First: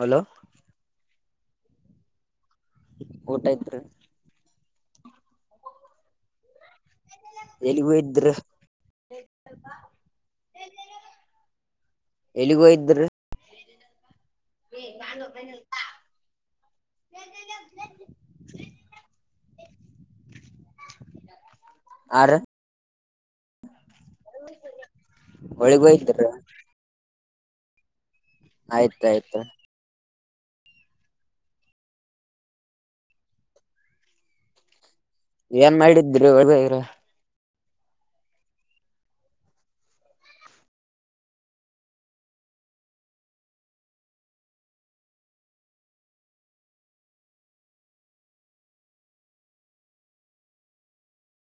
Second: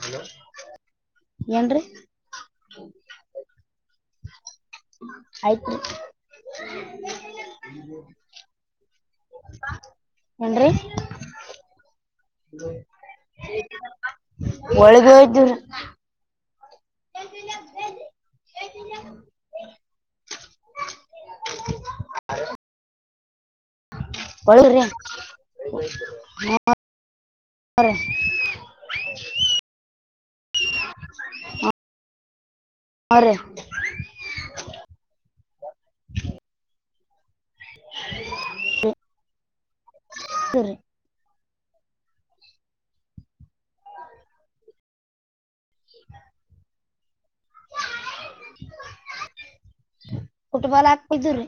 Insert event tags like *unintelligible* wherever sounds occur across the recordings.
Hello ಏನ್ರರಿ ಊಟ ಆತ್್ರ ಆಯ್ತು ಎಲ್ಲಿಗ ಇದ್ದರುೆ ಏನ್ರಿ ಎಲ್ಲಿಗೂ ಇದ್ದರು ಒಳ್ಳದಯತು ಹ ಆ ಬಳಿ ಆಯ್ತಾಯ್ತು ಹ್ಮ ಆ ಏನ್ ಮಾಡಿದ್ರಿ ಒ ಸರಿ ಹ ಕುಟುಂಬಲ್ ಹಾಕ್ತಿದ್ದ್ರೀ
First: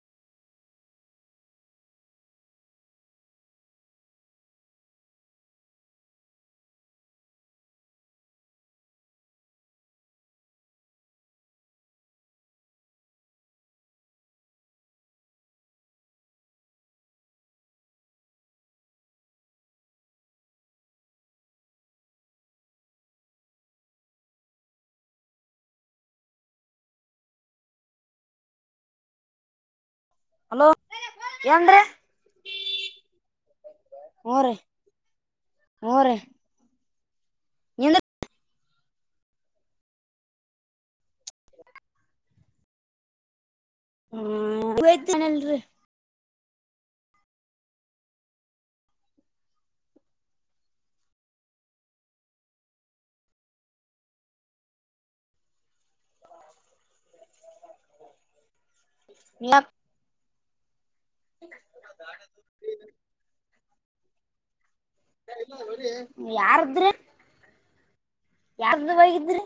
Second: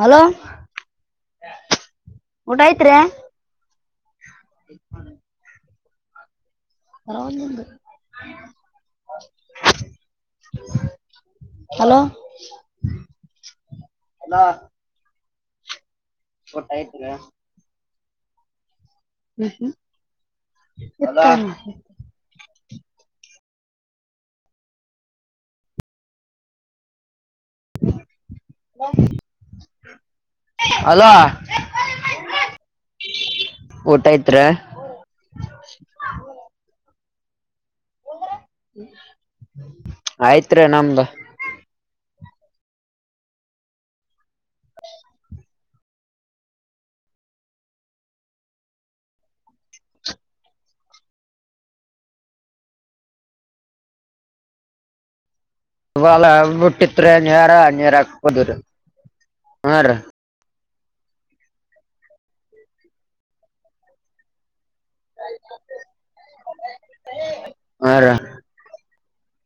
ಹಲೋ ಊಟ ಆಯ್ತ್ರಿ ಈ ಹರ ಒಂದಂದು ಹಲೋಲ ಟ್ಟ ಆಯ್ತರ ಹ್ಮ್ ಹ್ಮ್ ಹ ಹಲೋ ಏನ್್ರೀ ಊಟ ಐತ್ರ ಹ ರ ಹ ರ ಇನ್ನು ಆಯ್ತ್ ನಮ್ದ ಹ್ಮ ಹತೇನಲ್ರರಿ ಲ ಬಿಟ್ಟಿತ್ರಿ ನೀರ ನೀರ ಹಾಕ್ಬದ್ರಿ ಹನ್್ರಿ ಹ ಯಾರದ್ರಿ ಹಾ ರೀ ಯಾರ್ದ ಬೈಗಿದ್ರಿ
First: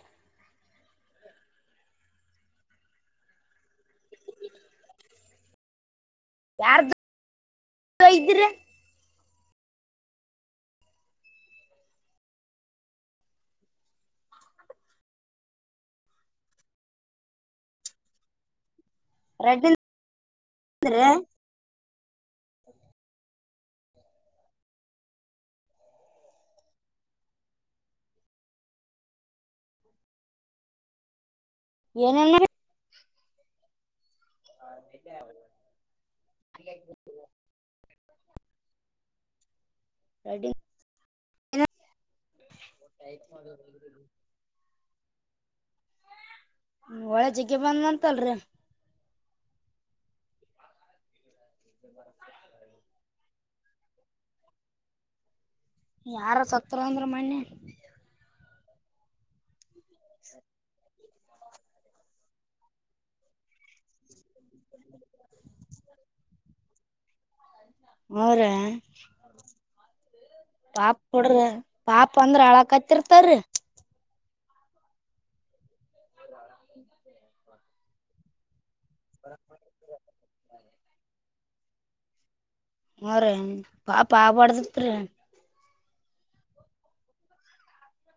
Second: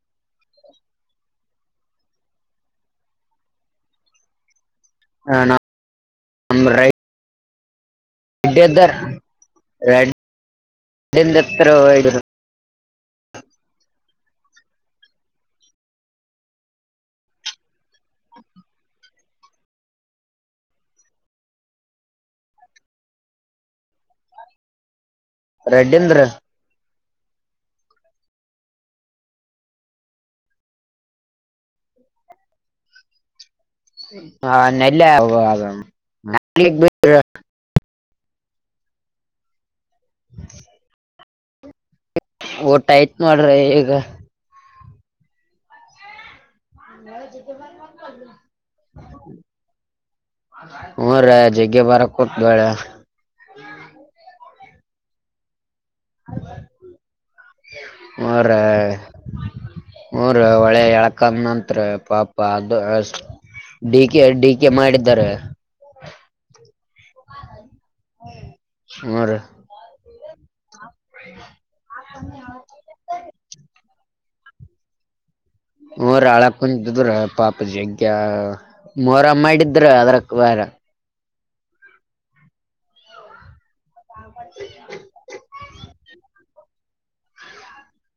ಹ ನಾ ಯಾರ್ದು ಒಯ್ದಿರಿ ಎ ರಜಂದ್ರೆ ರಡೀಂದ್ರ ಏನಲ್ಲ ಹ ನೆಲ್ಲ ರಡಿಂಗ ಊಟ ಆಯತ್ ಮಾಡ್ರಿ ಈಗ ಒಳ್ಳೆ ಜಗ್ಗೆ ಬಂದಂತಲ್ರಿ ಹ ಜಗೆ ಬರ ಕೊತ್ ಬೆಳ ಯಾರ ಸತ್ರ ಅಂದ್ರ ಮನ್ನಿ ಮೂರು ಒಳೆ ಎಳ ಕಂದತ್ತ್ರ ಪಾಪ ಅದು ಡಿ ಕೆ ಡಿ ಕೆ ಮಾಡಿದರೆ ಅವರ ಹ್ಮ ರೀ ಪಾಪ ಕೊಡ್ರ ಪಾಪ ಅಂದ್ರ ಹಳಕ್ ಹತ್ತಿರ್ತಾರಿ ರಳ ಕುಂಜ ದರ ಪಾಪ ಜಗ ಮೊರಮ್ಮ ಮಾಡಿದ್ರ ಅದ್ರಕ್ ಬಾರ ಹ ರೀ ಪಾಪಾ ಬಡ್ದತ್ೀ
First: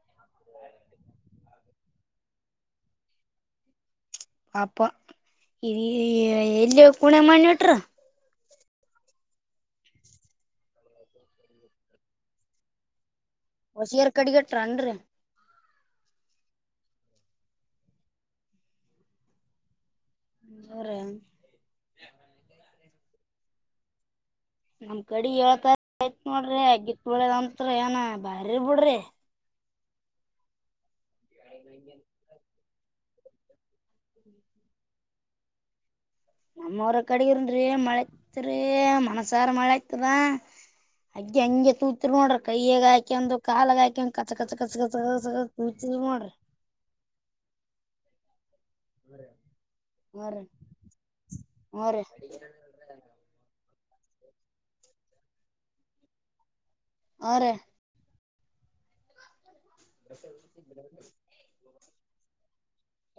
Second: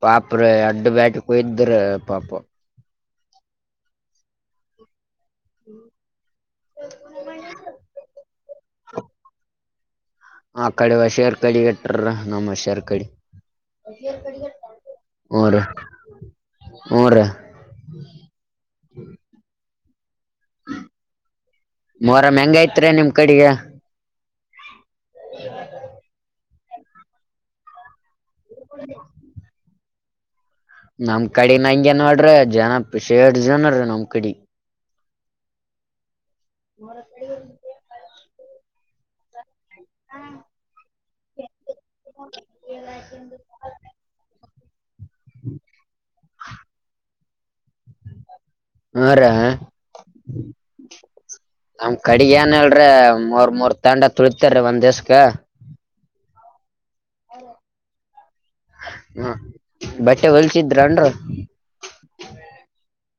ಪಾಪ ರ ಅಡ್ಡು ಬ್ಯಾಟ ಕೊಯ್ದ್ರ ಪಾಪ ಪಾಪ ಈ ಎಲ್ಲಿಯ ಕುಣೆ ಮಣ್ಣಿಟ್ರ ಹ ಆ ಕಡೆ ಹಷಾರ್ ಕಡೆ ಇಟ್ರ ನಮ್ಮ್ ಹಷಾರ್ ಕಡೆ ಹೊಸಿಯರ್ ಕಡಿಗೆಟ್ರನ್ರಿ ಅವರ ಅವರ ಹ್ಞೂರಿ ಮರ ಮ್ಯಾಂಗ ಐತ್ರಿ ನಿಮ್ ಕಡೆಗೆ ನಮ್ ಕಡೆ ಏಳ್ತಾರ ಆಯತ್ ನೋಡ್ರಿ ಅಗ್ಗಿತ್ ಬಿಳದ ಅಂತ್ತ್ರ ಏನ ಬಾರಿ ಬಿಡ್ರಿ ನಮ್ ಕಡ ನ ಹಂಗೆ ನೋಡ್ರಿ ಜನ ಶೇಡ್ ಜನ ನಮ್ ಕಡಿ ನಮ್ಮವ್ರ ಕಡೆಗರನ್ೀ ಮಳೆತ್ರಿೀ ಮನ್ಸಾರ ಮಳೆತ್ ಾ ಅಗ್ಗೆ ಹಂಗೆ ತೂತ್ರು ನೋಡ್ರಿ ಕೈಯಗ ಹಾಕಿ ಒಂದು ಕಾಲಗ ಹಾಕಿ ಒಂದ್ ಕಚ ಕ ಕತ್ಕ ಕುತ ಮಾಡಿ ಹಾರ ಹಾ ರೀ ಹಾ ನಮ್ ರೀ ಕಡಿಗ ಏನ್ಲ್ರಿ ಮೂರ್ ಮೂರ್ ತಂಡ ತುಳತಾರೀ ಒಂದ್ ದಿವಸಕ ಹಾ ರೇ ಹಾ ಹ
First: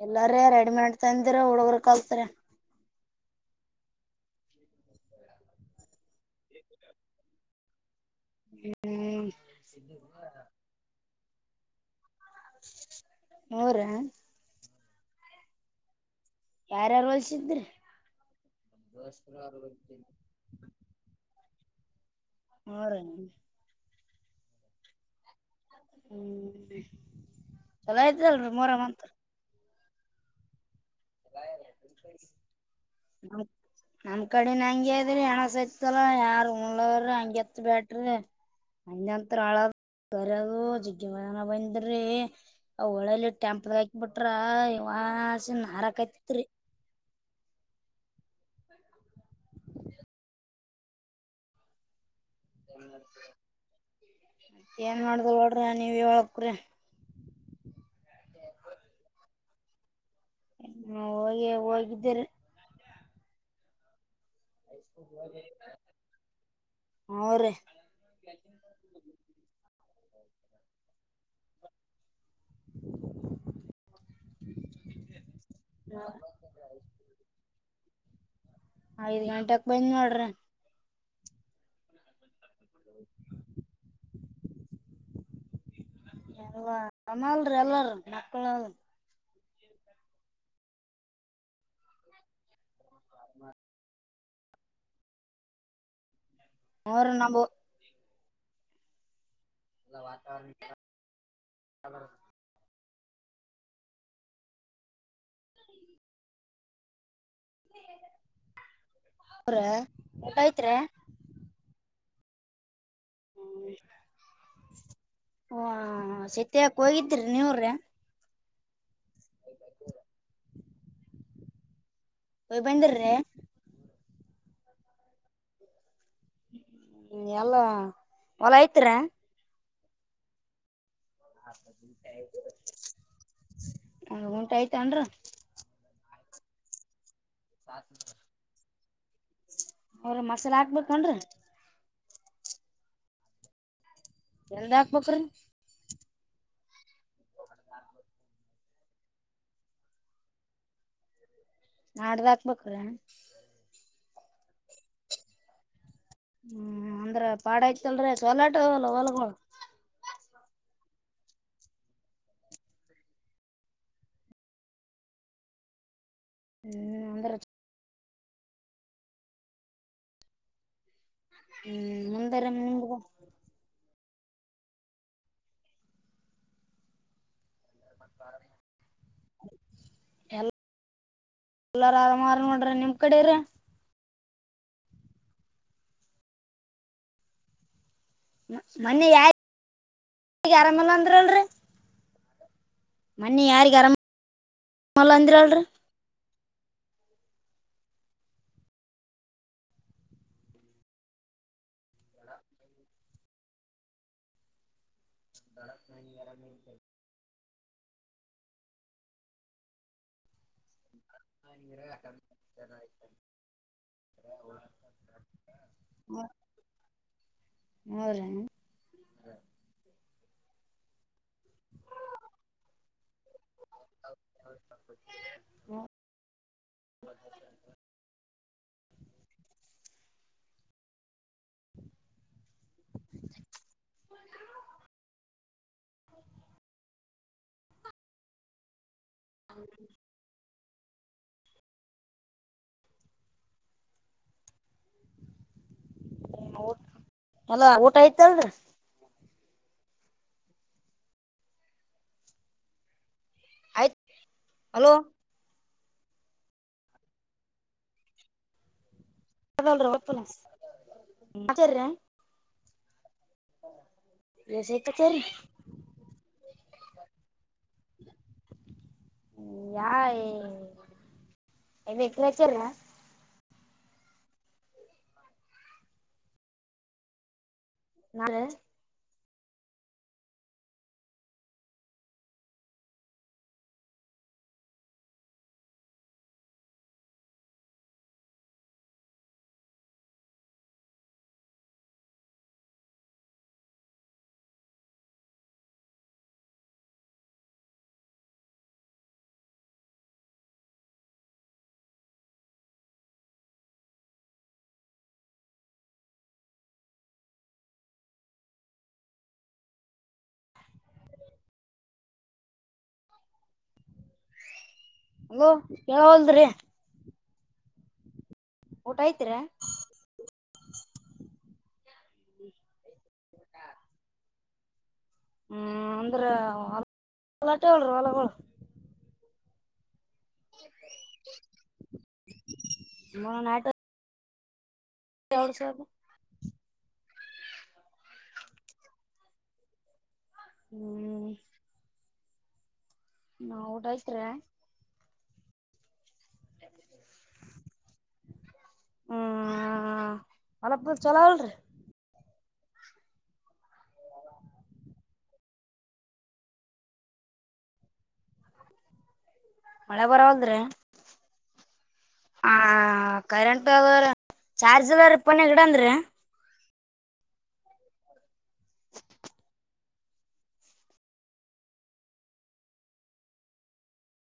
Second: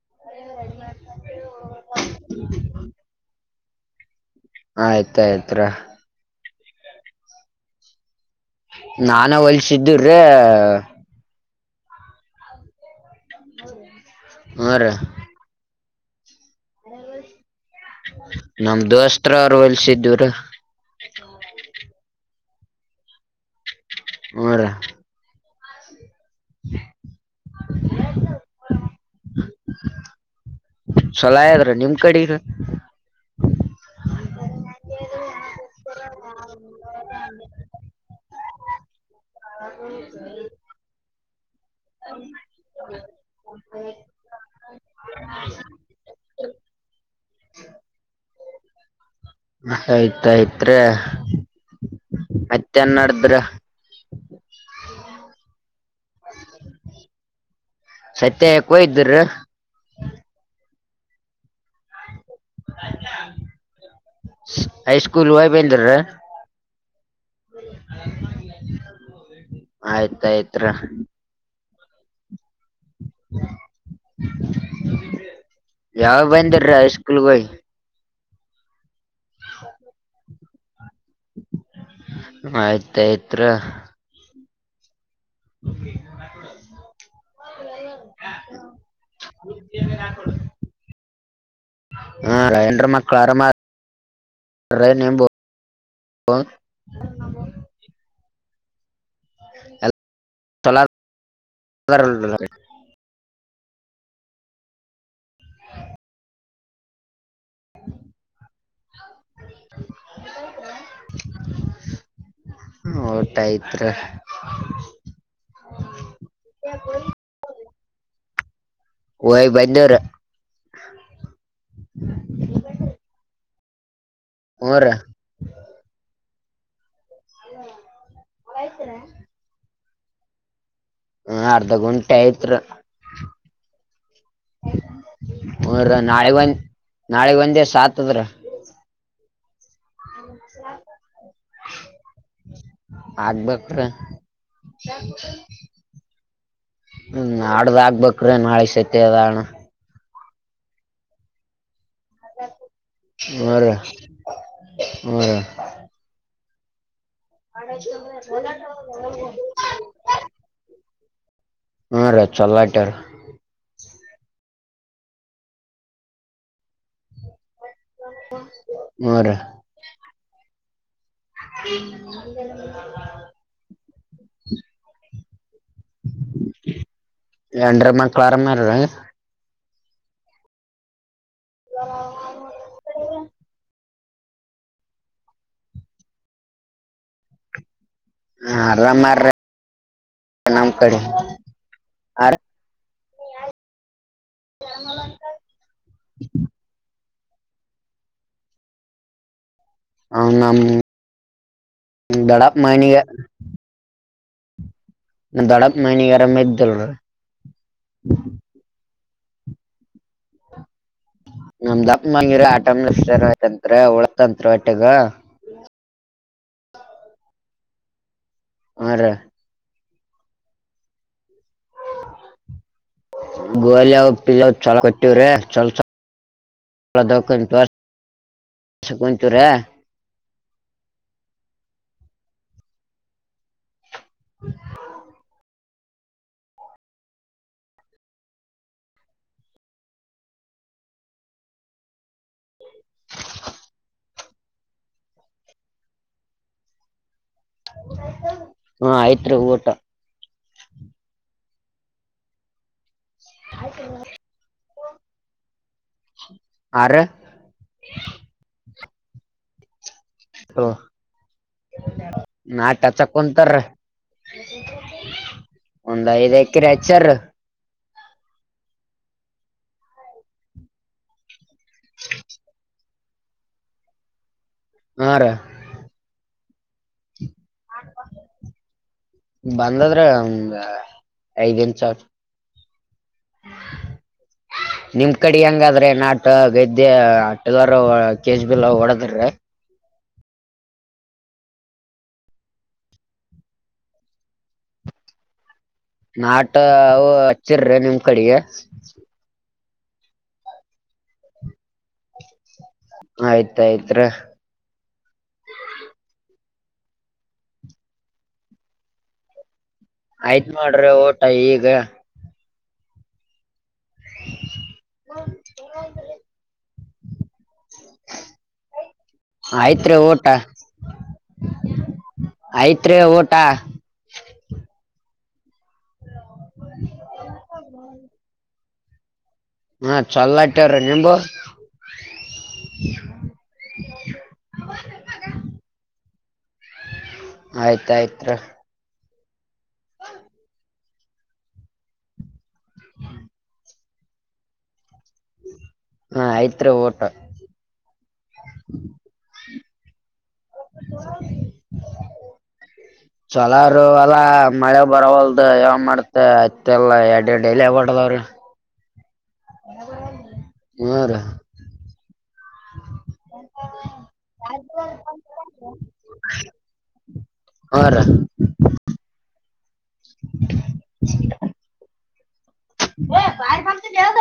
ಎಲ್ಲಾರ ರೆಡಿ ಮಾಡತಂದಿರ ಹುಡುಗರು ಕಲ್ತಾರ ಆ ಆಯ್ತ ಆಯ್ತ್ ಹ್ಮ್ ನಾನ ಹೊಲ್ಸಿದ್ದಿ್ರೀ ಮೂಊರ ಹ್ಞೂ ರೀ ಯಾರ್ಯಾರು ಹೊಲ್ಸಿದ್ರಿ ನಮ ದೋಸ್ತ್ರ ಅವರು ಹೊಲ್ಸಿದವರ ಹರ ಹರ ಹ್ಮ್ ಚಲೋ ಆಯ್ತಲ್ರಿ ಮೂರ ಮತ್ ಚಲೋ ಆಯದ್ರ ನಿಮ್ ಕಡಿಗ ನಮ್ ನಮ್ ಕಡಿನ ಹಂಗೆ ಅದ್ರಿ ಹೆಣಸ ಐತಲ್ಲ ಯಾರ್ ಉಂಗಲವ್ರ ಹಂಗೆ ಎತ್ ಬ್ಯಾಡ್ರಿ. ಎತ್ರ್ ಅಳದ್ ಬರದು ಜಿಗ್ಗಿ ಮಾರನ ಬಂದ್ರಿ ಅವ ಒಳಲ್ಲಿ ಟೆಂಪ್ ದಾಗ್ ಹಾಕ್ ಬಿಟ್ರ ಯವ್ವಾ ಹಾಸಿನ್ ಹಾರಕ್ಕತ್ತಿತ್ರಿ ಆಯ್ತ್ ಅಯ್ತ್ರಿ ಮತ್ತೇನ್ ನಡ್ದ್ರಿ. ಏನ್ ಮಾಡದು ಗೌಡ್ರೆ ನೀವೇ ಹೇಳ್ಬೇಕ್ರಿ ಸತ್ಯ ಕೊಯ ಇದ್ರ್ ಹೊ ಯೇ ಹೋಗಿದ್ದೆರಿ ಹೈ ಸ್ಕೂಲ್ ಹೊಯ್ ಬಂದೆರ್ರ್ ಅವ್ರಿ ಆಯ್ತ ಆಯ್ತ್ರ. *inaudible* ಯಾವಗ್ ಬಂದ್ರಿ ಹೈ ಸ್ಕೂಲ್ಗ್ ಹೊಯಿ ಐದ್ ಗಂಟಕ್ ಬಂದ್ನ್ ನೋಡ್ರಿ. ಆಯಿತ್ ಐತ್ರ *inaudible* ಎಲ್ಲ ನಮ್ಮಾಲ್ರ ಎಲ್ಲರು ಮಕ್ಕಳು ಹಾ ರ್ ಎಲ್ರ್ ಮಕ್ಕಳು ಅರಮಾ ರೈ ನಿಂಬು ಅವ್ರ ನಮ್ *unintelligible* ಎಲ್ ತೊಲ *unintelligible* *inaudible* ರೆ ಊಟ ಐತ್ರಿ. ಉಟ್ ಐತ್ರಿ ಹ ಓ ಸೀತ್ಯಾಕ್ ಹೋಗಿದ್ರಿ ನೀವ್ರಿ ಹೊಯ್ ಬಂದಿವ್ರ ಹೊಯ್ ಬಂದಿರ್ರಿ ಹ್ಮ್ ರ ಎಲ್ಲ ಹೊಲ ಐತ್ರ ಹ ಅರ್ಧ ಗುಂಟೆ ಆಯ್ತ್ರ ಒಂದ್ ಗುಂಟೆ ಆಯ್ತ್ ಅಂದ್ರ್ ರೀ ನಾಳೆಗ್ ಒಂದ್ ನಾಳೆಗ್ ಒಂದೇ ಸಾತ್ ದ್ರ. ಅವ್ರೆ ಮಸಾಲ ಹಾಕ್ಬೇಕನ್ರಿ ಆಗ್ಬೇಕ್ರ ಎಲ್ದ ಹಾಕ್ಬೇಕ್ರೀ ಹ್ಮ ನಾಡ್ದ್ ಆಗ್ಬೇಕ್ರೇ ನಾಳೆ ಸತ್ತಿ ಅದ ಅಣ ನಾಡ್ದ್ ಹಾಕ್ಬೇಕ್ರೀ. ಹ್ಮ ರ ಹ್ಮ್ ಅಂದ್ರ ಪಾಡ ಇತಲ್ರೀ ಸೊಲಾಟೊಗಲ್ಲ ಹೊಲಗೊಳ್ ಹ್ಮ್ ರಿ ಚಲೋ ಒಟ್ಯಾರ. ಏಯ್ ಅಂದ್ರ್ ಚ ಹ್ಮ್ ರಿ ಹ್ಮ್ ಮುಂದರಿ ನಿಮ್ಗ *unintelligible* ಹೇಂಡ್ರ್ ಮಕ್ಳ್ ಅರಮರಿ. ಎಲ್ಲಾರ ಆರಾಮಾರ ನೋಡ್ರಿ ನಿಮ್ ಕಡೆರ ಮೊನ್ನೆ ಯ ಆರಾಮಾರ್ರಿ ಆರಾಮಲ್ಲ ಅಂದ್ರಲ್ರಿ. ಆ ರಿ ಮನ್ನಿ ಯಾರಿಗ್ ಗರಮ ಅಲ್ಲ ಅಂದ್ರಲ್ರಿ ಹ ನಮ್ ದಡಪ್ಪ್ ಮಗನಿಗ ನಮ್ ದೊಡಪ್ಪ್ ಮಗ್ನಿಗ್ ಅರಾಮಿದ್ದಿಲ್ ನೋಡ್ರಿ. ನಮ್ದ ದೋಪ್ ಮಂಗಿಲ್ಲೆ ಆಟಮ *unintelligible* ಉಳತಂತ್ ಒಟ್ಟಗ ವಾ ಹ್ರ ಹರ ಗುಲಿ ಅವ ಪಿಲ್ಲ ಚಲ ಕೊಟ್ಟೀವ ರೇ ಚಲ ಚ ಕುಚರ ಹ ಹೌ ಊ ಅಲ ಊಟ ಆಯ್ತ ಅದ್ರ ತ್ರಗೂಟ ಹಾಯ್ತ ಆಯ್ತ್ ಹಲೋ ಆ ಅರ ಒಪ್ಪನ ನಾಟ ಚ ಕುಂತರ ಹಚ್ಚಾರಿ ಒಂದ್ ಐದ್ ಎಕರೆ ಚರು ಯಾರ ಮೇಕಚಲ್ಲ ಹಾರ ಹ ನಾ ಬಂದದ್ರ ಒ ಐದ್ಂ ಸ ಅ ನಿಮ ಕಡೆ ಹೆಂಗಾದ್ರೆ ನಾಟ ಗದ್ಯೆ ಆಟದಾರ ಕೆಜ ಬಿಲ ಹೊಡದ್ರ ನಾಟ ಹಚ್ಚಿರ್ರಿ ನಿಮ್ ಕಡೆಗೆ ಆಯ್ತಾಯ್ತ್ ಆಯ್ತ್ ಮಾಡ್ರಿ ಓಟ ಈಗ ಅಲೋ ಕಲ್ದ್ರಿ ಐತ್ರಿ ಆಯ್ತ್ ರೀ ಊಟ ಆಯ್ತ್ ರೇ ಓಟ ಹ್ಮ್ ಅಂದ್ರ ಹೊಲಾಟೆ ಹೊಲ ಹಾ ಚಲ ಇಟ್ಟವ್ರೀ ನಿಮ್ದು ಹೌ ನಾಟ ಎರಡ್ ಸಾವಿರ ಆಯ್ತಾಯ್ತ್ ಹ ಹ್ಮ್ ನಾ ಊಟಾಯ್ತ್ ಹಾ ಐತ್ ಓಟ ಹ್ಮ್ ಮಲಪ ಚಲ ಅಲ್ರಿ ಹ *unintelligible* ಚಲರು ಅಲ್ಲಾ ಮಳೆ ಬರವಲ್ದು ಯಾವ ಮಾಡ್ತ ಅತ್ತಲ್ಲ ಎಡ್ ಡೈಲಿ ಹಬಟದವ್ರಿ ಹ ಮಳೆ ಬರವಲ್ಡ್ರಿ ಹ್ಮ್ ರಿ ಹ ಕರೆಂಟ್ ಚಾರ್ಜ್ ಎಲ್ಲ ರಿಪನ್ಿ ಗಿಡಂದ್ರೀ ಹಾ ರ ಹ ಹ ಬಾಯಫತ ದದ